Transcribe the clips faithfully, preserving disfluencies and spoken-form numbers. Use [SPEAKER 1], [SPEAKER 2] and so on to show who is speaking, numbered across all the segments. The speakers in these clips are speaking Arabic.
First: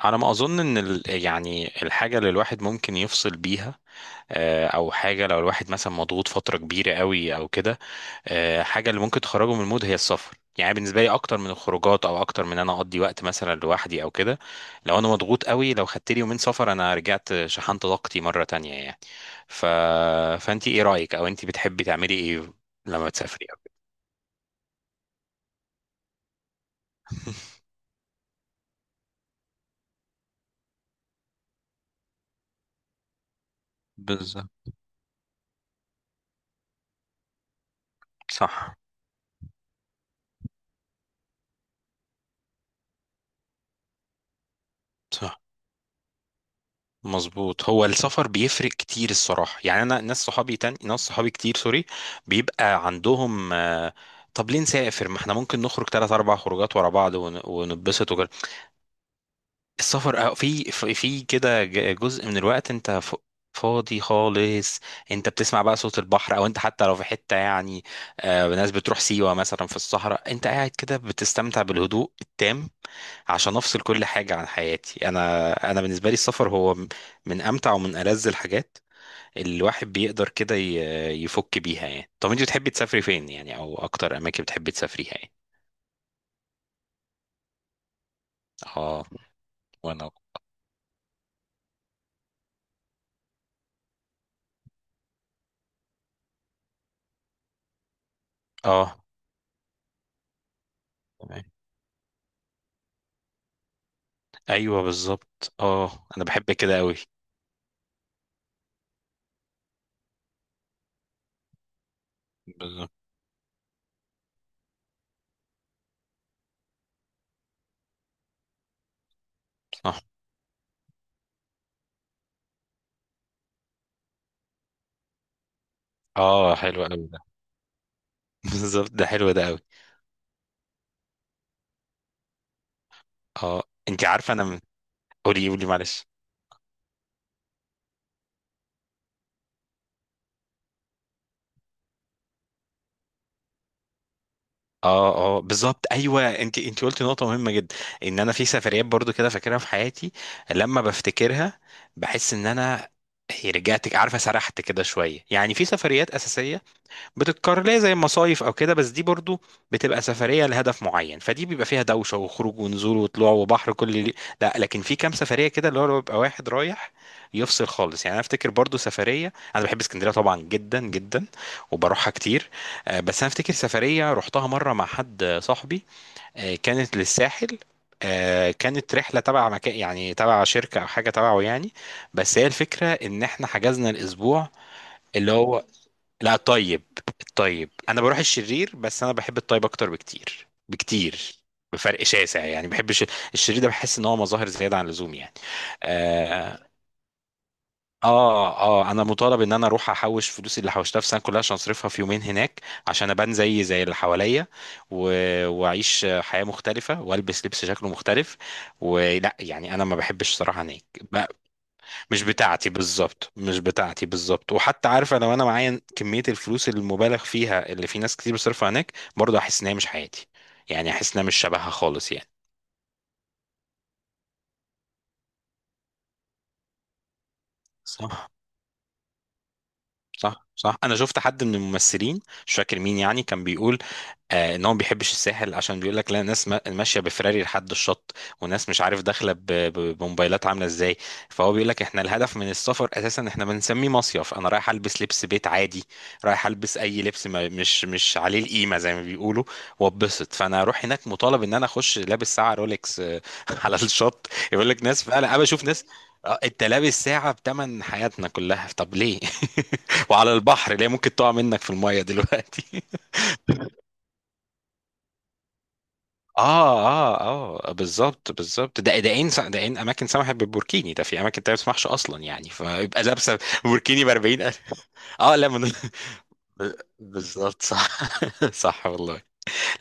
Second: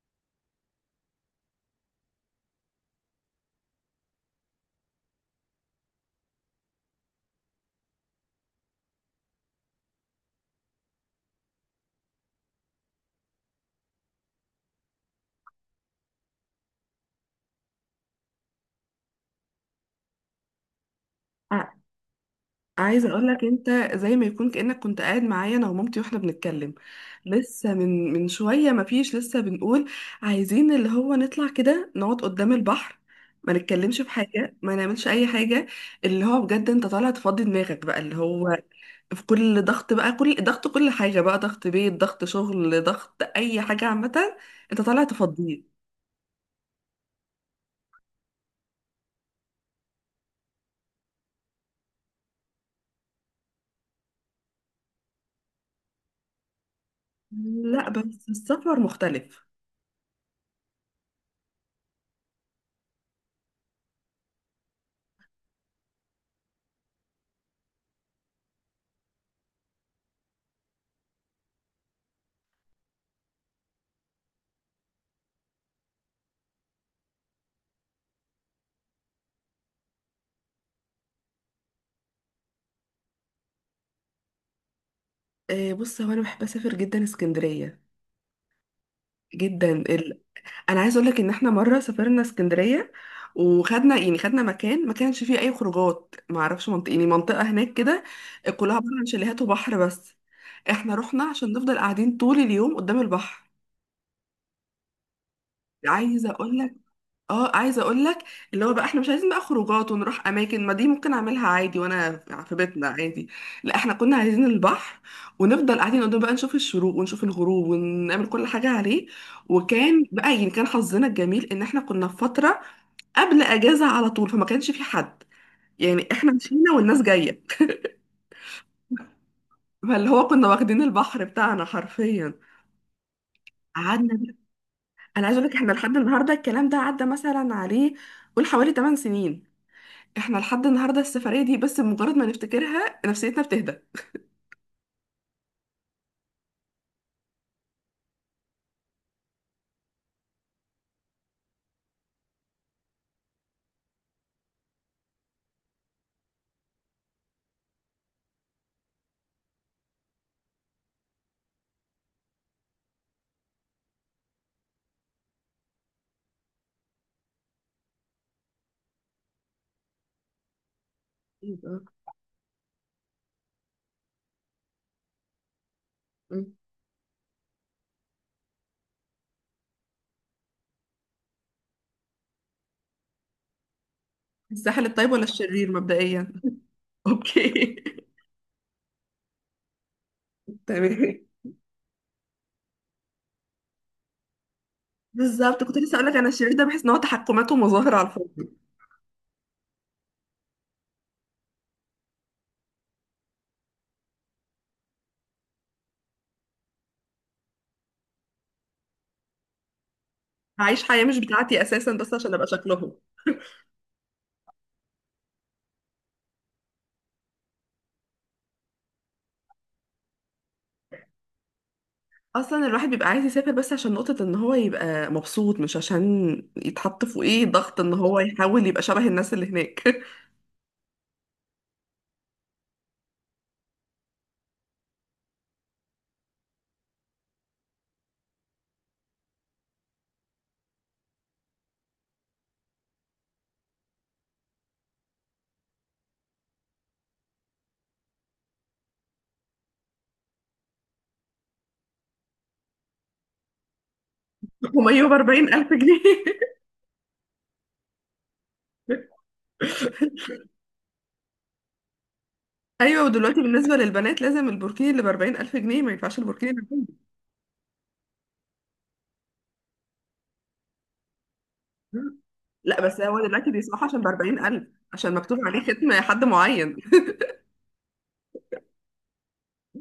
[SPEAKER 1] على ما اظن ان ال- يعني الحاجه اللي الواحد ممكن يفصل بيها. آه، او حاجه لو الواحد مثلا مضغوط فتره كبيره قوي او كده. آه، حاجه اللي ممكن تخرجه من المود هي السفر، يعني بالنسبه لي اكتر من الخروجات او اكتر من انا اقضي وقت مثلا لوحدي او كده. لو انا مضغوط قوي، لو خدت لي يومين سفر انا رجعت شحنت طاقتي مره تانية يعني. ف... فانت ايه رايك، او انت
[SPEAKER 2] ع-
[SPEAKER 1] بتحبي تعملي ايه
[SPEAKER 2] عايزه
[SPEAKER 1] لما
[SPEAKER 2] اقول لك
[SPEAKER 1] تسافري أو
[SPEAKER 2] انت،
[SPEAKER 1] كده؟
[SPEAKER 2] زي ما يكون كانك كنت قاعد معايا انا ومامتي واحنا بنتكلم. لسه من من شويه ما فيش لسه بنقول عايزين اللي هو نطلع كده نقعد قدام البحر، ما نتكلمش في حاجه،
[SPEAKER 1] بالظبط.
[SPEAKER 2] ما نعملش اي حاجه. اللي هو بجد انت طالع تفضي دماغك بقى، اللي هو
[SPEAKER 1] صح،
[SPEAKER 2] في كل ضغط بقى، كل ضغط، كل حاجه بقى، ضغط بيت، ضغط شغل، ضغط اي حاجه عامه. انت طالع
[SPEAKER 1] صح.
[SPEAKER 2] تفضيه.
[SPEAKER 1] مظبوط، هو السفر بيفرق كتير الصراحة. يعني أنا ناس صحابي، تاني ناس صحابي كتير، سوري، بيبقى عندهم آه، طب ليه نسافر، ما احنا ممكن نخرج تلات أربع خروجات ورا بعض ون-
[SPEAKER 2] لا
[SPEAKER 1] ونتبسط.
[SPEAKER 2] بس السفر مختلف.
[SPEAKER 1] السفر أه، في في في كده ج- جزء من الوقت انت ف- فاضي خالص. انت بتسمع بقى صوت البحر، او انت حتى لو في حتة يعني، آه، ناس بتروح سيوة مثلا في الصحراء، انت قاعد كده بتستمتع بالهدوء التام عشان افصل كل حاجة عن حياتي. انا انا بالنسبة لي السفر هو م- من امتع ومن ألذ الحاجات اللي الواحد بيقدر كده ي- يفك بيها يعني. طب انت بتحبي تسافري فين يعني، او اكتر اماكن بتحبي تسافريها يعني؟
[SPEAKER 2] آه، بص هو انا بحب اسافر جدا اسكندريه،
[SPEAKER 1] اه.
[SPEAKER 2] جدا.
[SPEAKER 1] وانا.
[SPEAKER 2] انا عايز اقول لك ان احنا مره سافرنا اسكندريه، وخدنا يعني خدنا مكان ما كانش فيه اي خروجات، ما اعرفش منطقه يعني منطقه هناك كده كلها
[SPEAKER 1] اه.
[SPEAKER 2] عباره عن شاليهات وبحر بس. احنا رحنا عشان نفضل قاعدين طول اليوم قدام البحر.
[SPEAKER 1] ايوه بالظبط، اه انا
[SPEAKER 2] عايزه
[SPEAKER 1] بحب
[SPEAKER 2] اقول لك،
[SPEAKER 1] كده قوي.
[SPEAKER 2] اه عايزه اقول لك اللي هو بقى احنا مش عايزين بقى خروجات ونروح اماكن، ما دي ممكن اعملها عادي وانا في بيتنا
[SPEAKER 1] بالظبط.
[SPEAKER 2] عادي. لا احنا كنا عايزين البحر، ونفضل قاعدين قدام بقى، نشوف الشروق ونشوف الغروب ونعمل كل حاجه عليه.
[SPEAKER 1] صح.
[SPEAKER 2] وكان بقى يعني كان حظنا الجميل ان احنا كنا في فتره قبل اجازه على طول، فما كانش في حد، يعني احنا
[SPEAKER 1] اه
[SPEAKER 2] مشينا
[SPEAKER 1] حلو
[SPEAKER 2] والناس
[SPEAKER 1] قوي ده.
[SPEAKER 2] جايه.
[SPEAKER 1] بالظبط، ده حلو ده قوي.
[SPEAKER 2] فاللي هو كنا واخدين البحر بتاعنا حرفيا.
[SPEAKER 1] اه. انت عارفه
[SPEAKER 2] قعدنا.
[SPEAKER 1] انا من...
[SPEAKER 2] انا عايزه اقول
[SPEAKER 1] قولي
[SPEAKER 2] لك
[SPEAKER 1] قولي
[SPEAKER 2] احنا لحد
[SPEAKER 1] معلش.
[SPEAKER 2] النهارده الكلام ده عدى مثلا عليه قول حوالي ثمانية سنين. احنا لحد النهارده السفريه دي بس بمجرد ما نفتكرها نفسيتنا بتهدى.
[SPEAKER 1] اه اه بالظبط، ايوه، انت انت قلتي نقطه مهمه جدا، ان انا في سفريات برضو كده فاكرها في حياتي، لما بفتكرها بحس ان انا هي رجعت. عارفه سرحت كده شويه. يعني في سفريات اساسيه بتتكرر ليه زي المصايف او كده، بس دي برضو بتبقى سفريه لهدف معين، فدي بيبقى فيها دوشه وخروج ونزول وطلوع وبحر كل اللي... لا، لكن في كام سفريه كده اللي هو بيبقى واحد رايح يفصل خالص، يعني انا افتكر برضو سفريه. انا بحب اسكندريه طبعا جدا جدا
[SPEAKER 2] يبقى-
[SPEAKER 1] وبروحها كتير. آه، بس انا افتكر سفريه رحتها مره مع حد صاحبي،
[SPEAKER 2] م.
[SPEAKER 1] آه، كانت للساحل، آه، كانت رحلة تبع مكان يعني تبع شركة أو حاجة تبعه يعني، بس هي الفكرة إن إحنا حجزنا الأسبوع
[SPEAKER 2] الساحل الطيب ولا
[SPEAKER 1] اللي هو
[SPEAKER 2] الشرير مبدئيا؟
[SPEAKER 1] لا طيب. الطيب.
[SPEAKER 2] اوكي.
[SPEAKER 1] انا بروح الشرير بس انا بحب الطيب اكتر بكتير
[SPEAKER 2] تمام.
[SPEAKER 1] بكتير، بفرق شاسع يعني. بحب الش- الشرير ده بحس ان هو مظاهر زياده عن اللزوم يعني.
[SPEAKER 2] بالظبط، كنت لسه اقول لك انا الشرير
[SPEAKER 1] اه.
[SPEAKER 2] ده بحس ان هو تحكمات ومظاهر على
[SPEAKER 1] اه.
[SPEAKER 2] الفاضي.
[SPEAKER 1] آه، انا مطالب ان انا اروح احوش فلوسي اللي حوشتها في السنه كلها عشان اصرفها في يومين هناك، عشان ابان زي زي اللي حواليا و... واعيش حياه مختلفه والبس لبس شكله مختلف، ولا، يعني انا ما بحبش صراحه
[SPEAKER 2] عايش
[SPEAKER 1] هناك.
[SPEAKER 2] حياه مش بتاعتي اساسا بس
[SPEAKER 1] مش
[SPEAKER 2] عشان ابقى
[SPEAKER 1] بتاعتي
[SPEAKER 2] شكلهم.
[SPEAKER 1] بالظبط، مش بتاعتي بالظبط. وحتى عارفه لو انا معايا كميه الفلوس المبالغ فيها اللي في ناس كتير بتصرفها هناك، برضه احس ان هي مش حياتي، يعني احس انها مش شبهها خالص يعني.
[SPEAKER 2] اصلا الواحد بيبقى عايز يسافر بس عشان نقطة ان هو يبقى مبسوط، مش عشان يتحط في ايه ضغط ان هو
[SPEAKER 1] صح.
[SPEAKER 2] يحاول يبقى شبه الناس اللي هناك.
[SPEAKER 1] صح، صح. انا شفت حد من الممثلين، مش فاكر مين، يعني كان بيقول آه ان هو ما بيحبش الساحل، عشان بيقول لك لا، ناس ما- ماشيه بفراري لحد الشط، وناس مش عارف داخله ب- ب- بموبايلات عامله ازاي. فهو بيقول لك احنا الهدف من السفر اساسا، احنا بنسميه مصيف، انا رايح البس لبس بيت عادي، رايح البس اي لبس، ما مش مش عليه القيمه زي ما بيقولوا، واتبسط. فانا اروح هناك مطالب ان انا اخش لابس ساعه رولكس، آه، على الشط. يقول لك
[SPEAKER 2] وميه
[SPEAKER 1] ناس،
[SPEAKER 2] ب
[SPEAKER 1] فعلا انا
[SPEAKER 2] أربعين
[SPEAKER 1] بشوف
[SPEAKER 2] الف
[SPEAKER 1] ناس،
[SPEAKER 2] جنيه.
[SPEAKER 1] آه، انت لابس ساعه بتمن حياتنا كلها، طب ليه؟ وعلى البحر ليه؟ ممكن تقع منك في الميه دلوقتي.
[SPEAKER 2] ايوه، ودلوقتي بالنسبة للبنات لازم البوركيني اللي ب أربعين الف جنيه، ما ينفعش البوركيني اللي ب
[SPEAKER 1] اه.
[SPEAKER 2] خمسين.
[SPEAKER 1] اه. اه بالظبط، بالظبط. ده ده ان ده ان اماكن سمحت بالبوركيني ده، في اماكن تانية ما تسمحش اصلا يعني،
[SPEAKER 2] لا بس
[SPEAKER 1] فيبقى
[SPEAKER 2] هو
[SPEAKER 1] لابسه
[SPEAKER 2] دلوقتي بيسمحوا عشان
[SPEAKER 1] بوركيني
[SPEAKER 2] ب
[SPEAKER 1] ب
[SPEAKER 2] أربعين
[SPEAKER 1] اربعين الف.
[SPEAKER 2] الف، عشان
[SPEAKER 1] اه
[SPEAKER 2] مكتوب
[SPEAKER 1] لا
[SPEAKER 2] عليه
[SPEAKER 1] من...
[SPEAKER 2] ختم حد
[SPEAKER 1] ب-
[SPEAKER 2] معين.
[SPEAKER 1] بالظبط صح. صح والله.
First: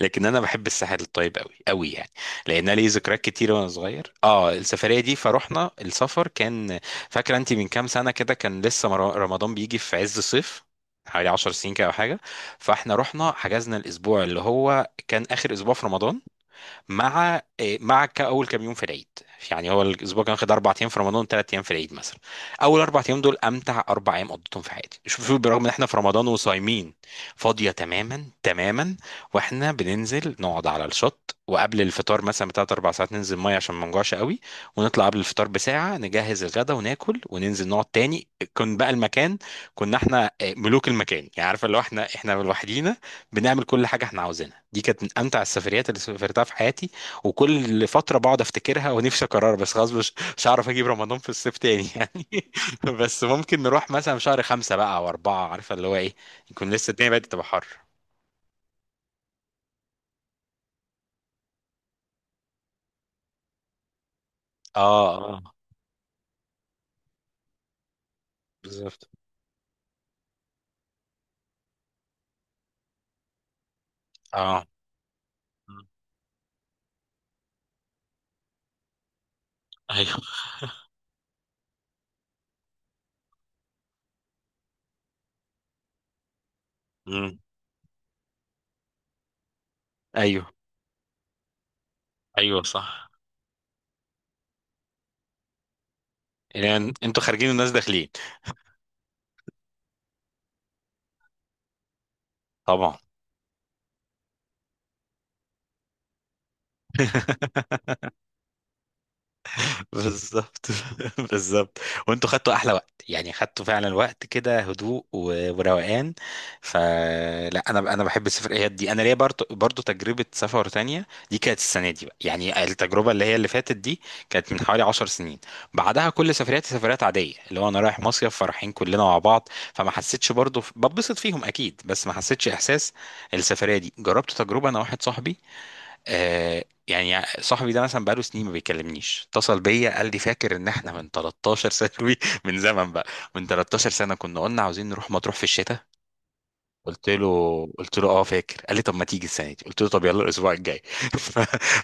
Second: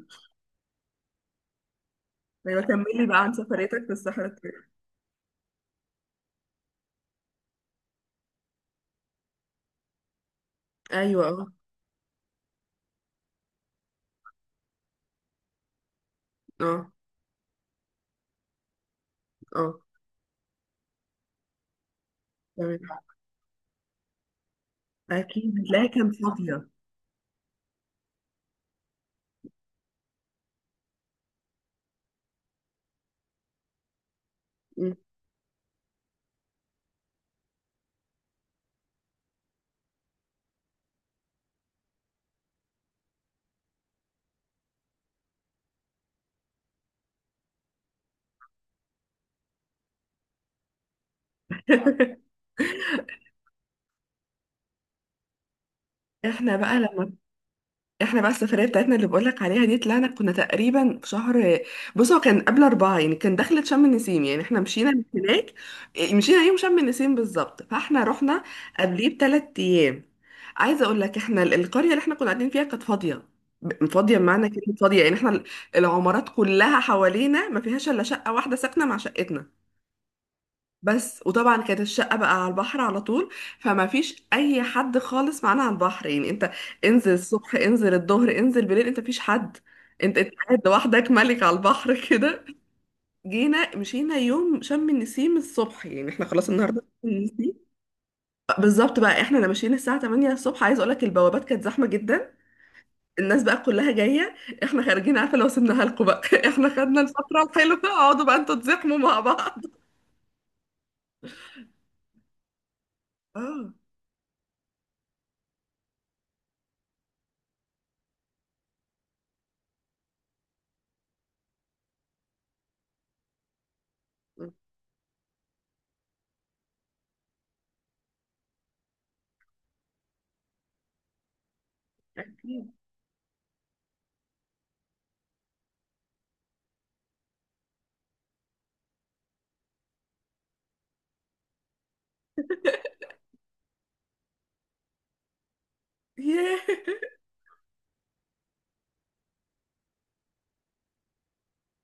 [SPEAKER 1] لكن انا بحب الساحل الطيب قوي قوي يعني،
[SPEAKER 2] ايوه
[SPEAKER 1] لان أنا لي
[SPEAKER 2] كملي
[SPEAKER 1] ذكريات
[SPEAKER 2] بقى عن
[SPEAKER 1] كتير وانا
[SPEAKER 2] سفريتك في
[SPEAKER 1] صغير
[SPEAKER 2] الصحراء
[SPEAKER 1] اه
[SPEAKER 2] الطويلة.
[SPEAKER 1] السفريه دي. فروحنا، السفر كان، فاكره انت من كام سنه كده كان لسه مر- رمضان بيجي في عز الصيف،
[SPEAKER 2] ايوه.
[SPEAKER 1] حوالي
[SPEAKER 2] اه.
[SPEAKER 1] 10 سنين كده او حاجه. فاحنا رحنا حجزنا الاسبوع اللي هو كان اخر اسبوع في رمضان
[SPEAKER 2] اه.
[SPEAKER 1] مع إيه، مع كاول كام يوم في العيد،
[SPEAKER 2] اه.
[SPEAKER 1] يعني هو الاسبوع كان واخد اربع ايام في رمضان، ثلاث ايام في العيد مثلا.
[SPEAKER 2] تمام.
[SPEAKER 1] اول اربع ايام دول امتع اربع ايام قضيتهم في حياتي، شوف شوف،
[SPEAKER 2] اكيد
[SPEAKER 1] برغم ان احنا
[SPEAKER 2] هتلاقيها
[SPEAKER 1] في
[SPEAKER 2] كانت
[SPEAKER 1] رمضان
[SPEAKER 2] فاضية.
[SPEAKER 1] وصايمين. فاضيه تماما تماما، واحنا بننزل نقعد على الشط، وقبل الفطار مثلا بتلات اربع ساعات ننزل ميه عشان ما نجوعش قوي، ونطلع قبل الفطار بساعه، نجهز الغدا وناكل وننزل نقعد تاني. كان بقى المكان، كنا احنا آه، ملوك المكان يعني، عارفه لو احنا، احنا لوحدينا بنعمل كل حاجه احنا عاوزينها. دي كانت من امتع السفريات اللي سافرتها في حياتي، وكل فتره بقعد افتكرها ونفسي اكررها، بس خلاص مش مش هعرف اجيب رمضان في الصيف تاني يعني. بس ممكن نروح مثلا في شهر خمسة بقى او اربعة، عارفه اللي هو ايه،
[SPEAKER 2] احنا
[SPEAKER 1] يكون
[SPEAKER 2] بقى
[SPEAKER 1] لسه الدنيا
[SPEAKER 2] لما
[SPEAKER 1] بدأت تبقى حر.
[SPEAKER 2] احنا بقى السفرية بتاعتنا اللي بقولك عليها دي طلعنا كنا تقريبا في شهر، بص هو كان قبل أربعة يعني، كان دخلة شم النسيم يعني احنا
[SPEAKER 1] اه.
[SPEAKER 2] مشينا من هناك.
[SPEAKER 1] اه
[SPEAKER 2] إيه، مشينا يوم شم النسيم بالظبط، فاحنا رحنا قبليه
[SPEAKER 1] بالظبط.
[SPEAKER 2] بتلات أيام. عايزة أقول لك احنا ال- القرية اللي احنا كنا قاعدين فيها كانت فاضية، ب- فاضية بمعنى
[SPEAKER 1] اه.
[SPEAKER 2] كلمة فاضية يعني احنا ال-
[SPEAKER 1] مم.
[SPEAKER 2] العمارات كلها حوالينا ما فيهاش إلا شقة واحدة ساكنة مع شقتنا
[SPEAKER 1] ايوه.
[SPEAKER 2] بس. وطبعا كانت الشقة بقى على البحر على طول، فما فيش أي حد خالص معانا على البحر، يعني أنت انزل
[SPEAKER 1] مم.
[SPEAKER 2] الصبح، انزل الظهر، انزل بالليل، أنت مفيش حد. أنت أنت
[SPEAKER 1] ايوه،
[SPEAKER 2] قاعد لوحدك ملك على البحر كده.
[SPEAKER 1] ايوه صح.
[SPEAKER 2] جينا مشينا يوم شم النسيم الصبح، يعني احنا خلاص النهاردة
[SPEAKER 1] يعني
[SPEAKER 2] شم
[SPEAKER 1] انتوا خارجين
[SPEAKER 2] النسيم
[SPEAKER 1] والناس داخلين.
[SPEAKER 2] بالظبط بقى، احنا ماشيين الساعة تمانية الصبح، عايز اقولك البوابات كانت زحمة جدا.
[SPEAKER 1] طبعا.
[SPEAKER 2] الناس بقى كلها جاية، احنا خارجين. عارفة، لو سيبناها لكم بقى، احنا خدنا الفترة الحلوة، اقعدوا بقى انتوا تزحموا مع بعض.
[SPEAKER 1] بالظبط، بالظبط، وانتوا خدتوا احلى وقت يعني، خدتوا
[SPEAKER 2] اه.
[SPEAKER 1] فعلا وقت كده هدوء و- وروقان. فلا، انا، انا بحب السفريات دي. انا ليا برضو برضو تجربه سفر تانية، دي كانت السنه دي بقى، يعني التجربه اللي هي اللي فاتت دي كانت من حوالي 10 سنين. بعدها كل سفرياتي سفريات عاديه، اللي هو انا رايح مصيف فرحين كلنا مع بعض، فما حسيتش برضو ببسط فيهم اكيد، بس ما حسيتش
[SPEAKER 2] اكيد.
[SPEAKER 1] احساس السفريه دي. جربت تجربه انا واحد صاحبي، آه، يعني صاحبي ده مثلا بقاله سنين ما بيكلمنيش، اتصل بيا قال لي فاكر ان احنا من 13 سنة من زمن بقى، من 13 سنة كنا قلنا عاوزين نروح مطروح في الشتاء.
[SPEAKER 2] ياه.
[SPEAKER 1] قلت له، قلت له اه فاكر. قال لي طب ما تيجي السنه دي، قلت له طب يلا الاسبوع الجاي. ف-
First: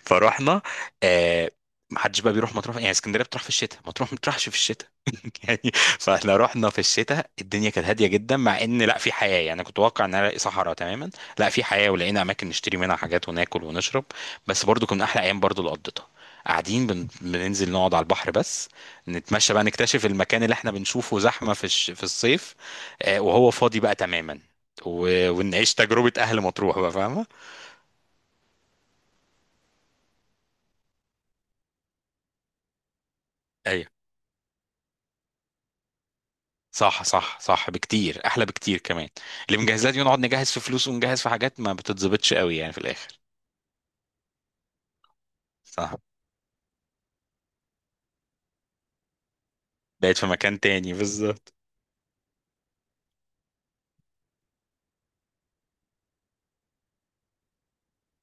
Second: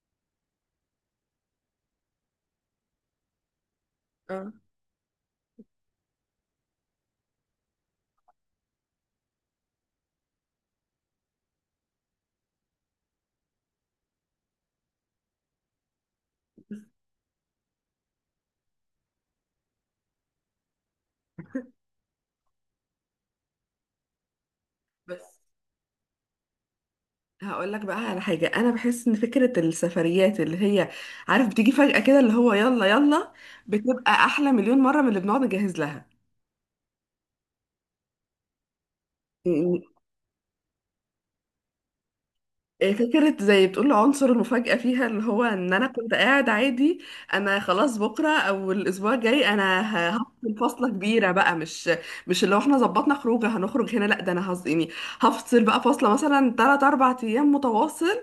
[SPEAKER 1] فروحنا. آه، ما حدش بقى بيروح مطروح يعني، اسكندريه بتروح في الشتاء، مطروح ما بتروحش
[SPEAKER 2] اه.
[SPEAKER 1] في الشتاء يعني. فاحنا رحنا في الشتاء الدنيا كانت هاديه جدا، مع ان لا في حياه يعني، كنت متوقع ان أنا الاقي صحراء تماما، لا في حياه ولقينا اماكن نشتري منها حاجات وناكل ونشرب. بس برضو كنا احلى ايام برضو اللي قضيتها قاعدين، بن... بننزل نقعد على البحر بس، نتمشى بقى نكتشف المكان اللي احنا بنشوفه زحمه في الش... في الصيف، آه، وهو فاضي بقى تماما،
[SPEAKER 2] بس
[SPEAKER 1] و... ونعيش تجربة أهل مطروح بقى، فاهمة؟
[SPEAKER 2] هقول لك بقى على حاجة، أنا بحس إن فكرة السفريات اللي هي، عارف، بتيجي فجأة كده اللي هو يلا يلا،
[SPEAKER 1] أيوه.
[SPEAKER 2] بتبقى أحلى مليون مرة من اللي بنقعد نجهز لها.
[SPEAKER 1] صح صح صح، بكتير أحلى، بكتير كمان. اللي مجهزات دي نقعد نجهز في فلوس ونجهز في حاجات ما بتتظبطش قوي يعني في
[SPEAKER 2] إيه
[SPEAKER 1] الآخر.
[SPEAKER 2] فكرة زي بتقول عنصر المفاجأة فيها، اللي هو ان انا
[SPEAKER 1] صح.
[SPEAKER 2] كنت قاعد عادي، انا خلاص بكرة او الاسبوع الجاي انا ه-
[SPEAKER 1] بقيت في
[SPEAKER 2] هفصل
[SPEAKER 1] مكان
[SPEAKER 2] فصلة
[SPEAKER 1] تاني
[SPEAKER 2] كبيرة
[SPEAKER 1] بالظبط.
[SPEAKER 2] بقى، مش مش اللي هو احنا ظبطنا خروجه هنخرج هنا، لا ده انا هز يعني هفصل بقى فصلة مثلا ثلاثة أربعة ايام متواصل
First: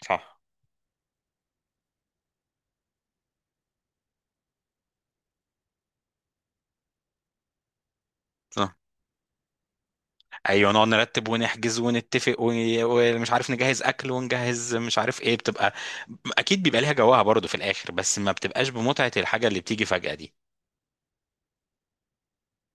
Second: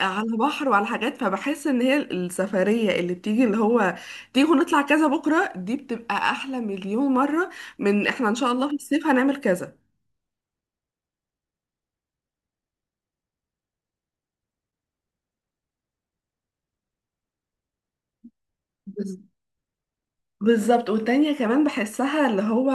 [SPEAKER 2] على
[SPEAKER 1] صح.
[SPEAKER 2] بحر وعلى حاجات. فبحس ان هي السفرية اللي بتيجي اللي هو تيجوا نطلع كذا بكرة، دي بتبقى احلى مليون مرة من احنا ان شاء الله في
[SPEAKER 1] صح.
[SPEAKER 2] الصيف هنعمل كذا.
[SPEAKER 1] أيوه، نقعد نرتب ونحجز ونتفق ون- ومش عارف نجهز أكل ونجهز مش عارف إيه، بتبقى أكيد بيبقى ليها جواها برضه في الآخر، بس ما بتبقاش بمتعة الحاجة اللي بتيجي فجأة دي.
[SPEAKER 2] بالظبط، والتانية كمان بحسها اللي هو،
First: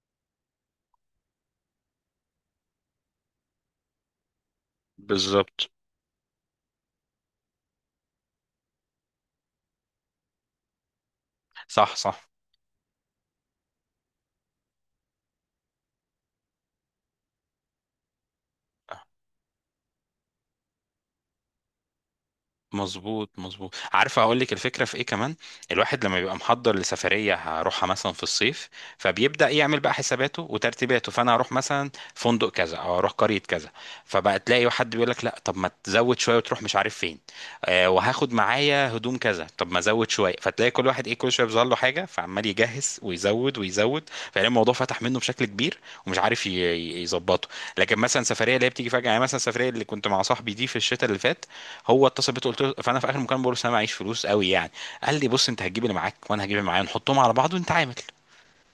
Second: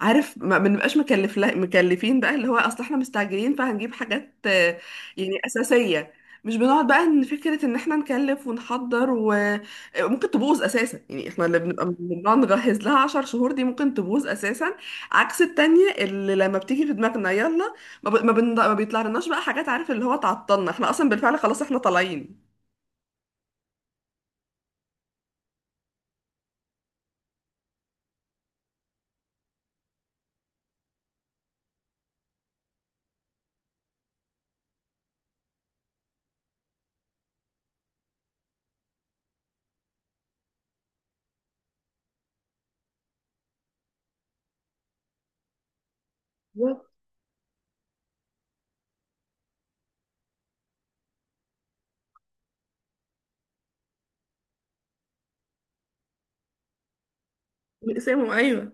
[SPEAKER 2] عارف، ما ما بنبقاش مكلف، لا مكلفين بقى، اللي هو اصل احنا مستعجلين فهنجيب حاجات آه، يعني
[SPEAKER 1] بالظبط.
[SPEAKER 2] اساسية. مش بنقعد بقى ان فكرة ان احنا نكلف ونحضر وممكن تبوظ اساسا، يعني احنا اللي بنبقى
[SPEAKER 1] صح. صح.
[SPEAKER 2] بنقعد نجهز لها عشر شهور دي ممكن تبوظ اساسا. عكس التانية اللي لما بتيجي في دماغنا يلا، ما, ب... ما, بن... ما بيطلع لناش بقى حاجات، عارف اللي هو تعطلنا، احنا اصلا بالفعل خلاص احنا طالعين.
[SPEAKER 1] مظبوط، مظبوط. عارفه اقول لك الفكره في ايه كمان؟ الواحد لما بيبقى محضر لسفريه هروحها مثلا في الصيف، فبيبدا يعمل بقى حساباته وترتيباته، فانا هروح مثلا فندق كذا او هروح قريه كذا، فبقى تلاقي حد بيقول لك لا طب ما تزود شويه وتروح مش عارف فين، آه وهاخد معايا هدوم كذا طب ما ازود شويه، فتلاقي كل واحد ايه كل شويه بيظهر له حاجه، فعمال يجهز ويزود ويزود، فلاقي الموضوع فتح منه بشكل كبير، ومش عارف ي-
[SPEAKER 2] بالظبط.
[SPEAKER 1] ي- يظبطه. لكن مثلا سفريه اللي هي بتيجي فجاه، يعني مثلا السفريه اللي كنت مع صاحبي دي في الشتاء اللي فات، هو اتصل بيا، قلت له، فانا في اخر المكالمه بقول له: أصل انا معيش فلوس قوي يعني. قال لي بص، انت هتجيب اللي معاك وانا هجيب اللي معايا، نحطهم على بعض ونتعامل.
[SPEAKER 2] ايوه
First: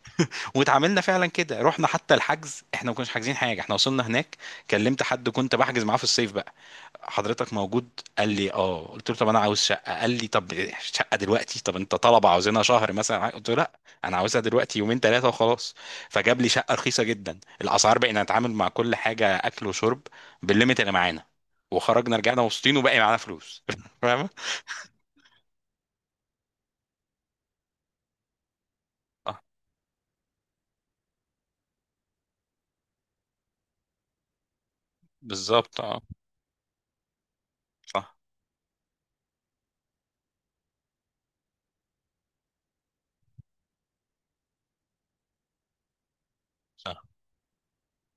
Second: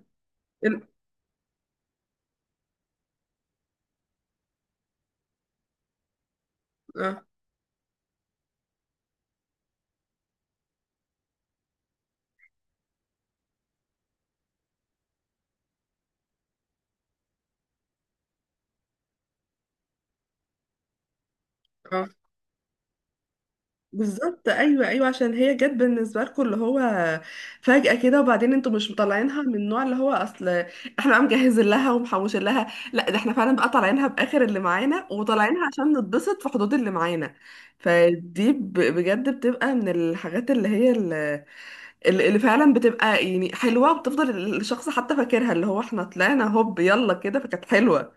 [SPEAKER 2] ال-
[SPEAKER 1] واتعاملنا فعلا كده. رحنا، حتى الحجز احنا ما كناش حاجزين حاجه، احنا وصلنا هناك كلمت حد كنت بحجز معاه في الصيف بقى:
[SPEAKER 2] اه
[SPEAKER 1] حضرتك موجود؟ قال لي اه، قلت له طب انا عاوز شقه، قال لي طب شقه دلوقتي، طب انت طلبه عاوزينها شهر مثلا؟ قلت له لا، انا عاوزها دلوقتي يومين ثلاثه وخلاص. فجاب لي شقه رخيصه جدا الاسعار، بقينا نتعامل مع كل حاجه اكل وشرب بالليميت اللي معانا، وخرجنا رجعنا مبسوطين وباقي معانا فلوس. فاهم؟
[SPEAKER 2] بالظبط ايوه ايوه، عشان هي جت بالنسبه لكم اللي هو فجاه كده، وبعدين انتوا مش
[SPEAKER 1] آه،
[SPEAKER 2] مطلعينها من النوع اللي هو اصل احنا بقى مجهزين لها ومحوشين لها، لا ده احنا فعلا بقى طالعينها باخر اللي معانا، وطالعينها
[SPEAKER 1] بالظبط.
[SPEAKER 2] عشان
[SPEAKER 1] اه
[SPEAKER 2] نتبسط في حدود اللي معانا.
[SPEAKER 1] صح.
[SPEAKER 2] فدي ب- بجد بتبقى من الحاجات اللي هي اللي, اللي فعلا بتبقى يعني حلوه، وبتفضل الشخص حتى فاكرها، اللي هو احنا طلعنا هوب
[SPEAKER 1] صح.
[SPEAKER 2] يلا كده، فكانت حلوه.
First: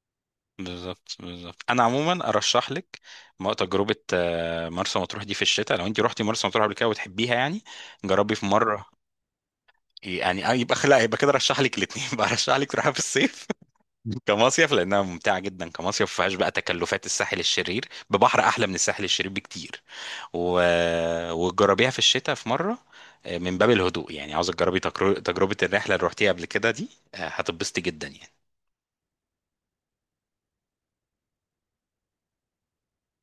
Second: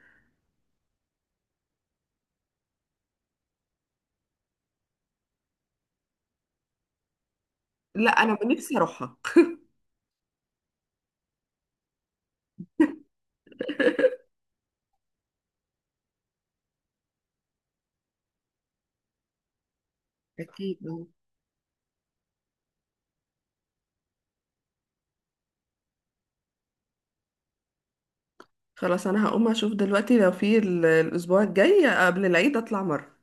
[SPEAKER 1] بالظبط، بالظبط، انا عموما ارشح لك م- تجربه آه، مرسى مطروح دي في الشتاء، لو انت رحتي مرسى مطروح قبل كده وتحبيها يعني.
[SPEAKER 2] لا
[SPEAKER 1] جربي
[SPEAKER 2] انا
[SPEAKER 1] في
[SPEAKER 2] نفسي
[SPEAKER 1] مره،
[SPEAKER 2] اروحها.
[SPEAKER 1] يعني آه، يبقى لا يبقى كده رشح لك الاثنين بقى، رشح لك تروحها في الصيف كمصيف، لانها ممتعه جدا كمصيف، ما فيهاش بقى تكلفات الساحل الشرير، ببحر احلى من الساحل الشرير بكتير، و...
[SPEAKER 2] أكيد.
[SPEAKER 1] وتجربيها في الشتاء في مره، آه، من باب الهدوء يعني، عاوزه تجربي تجر- تجربه الرحله اللي رحتيها قبل كده دي، آه، هتتبسطي جدا يعني.
[SPEAKER 2] خلاص انا هقوم اشوف دلوقتي لو في ال- الاسبوع الجاي قبل العيد اطلع مرة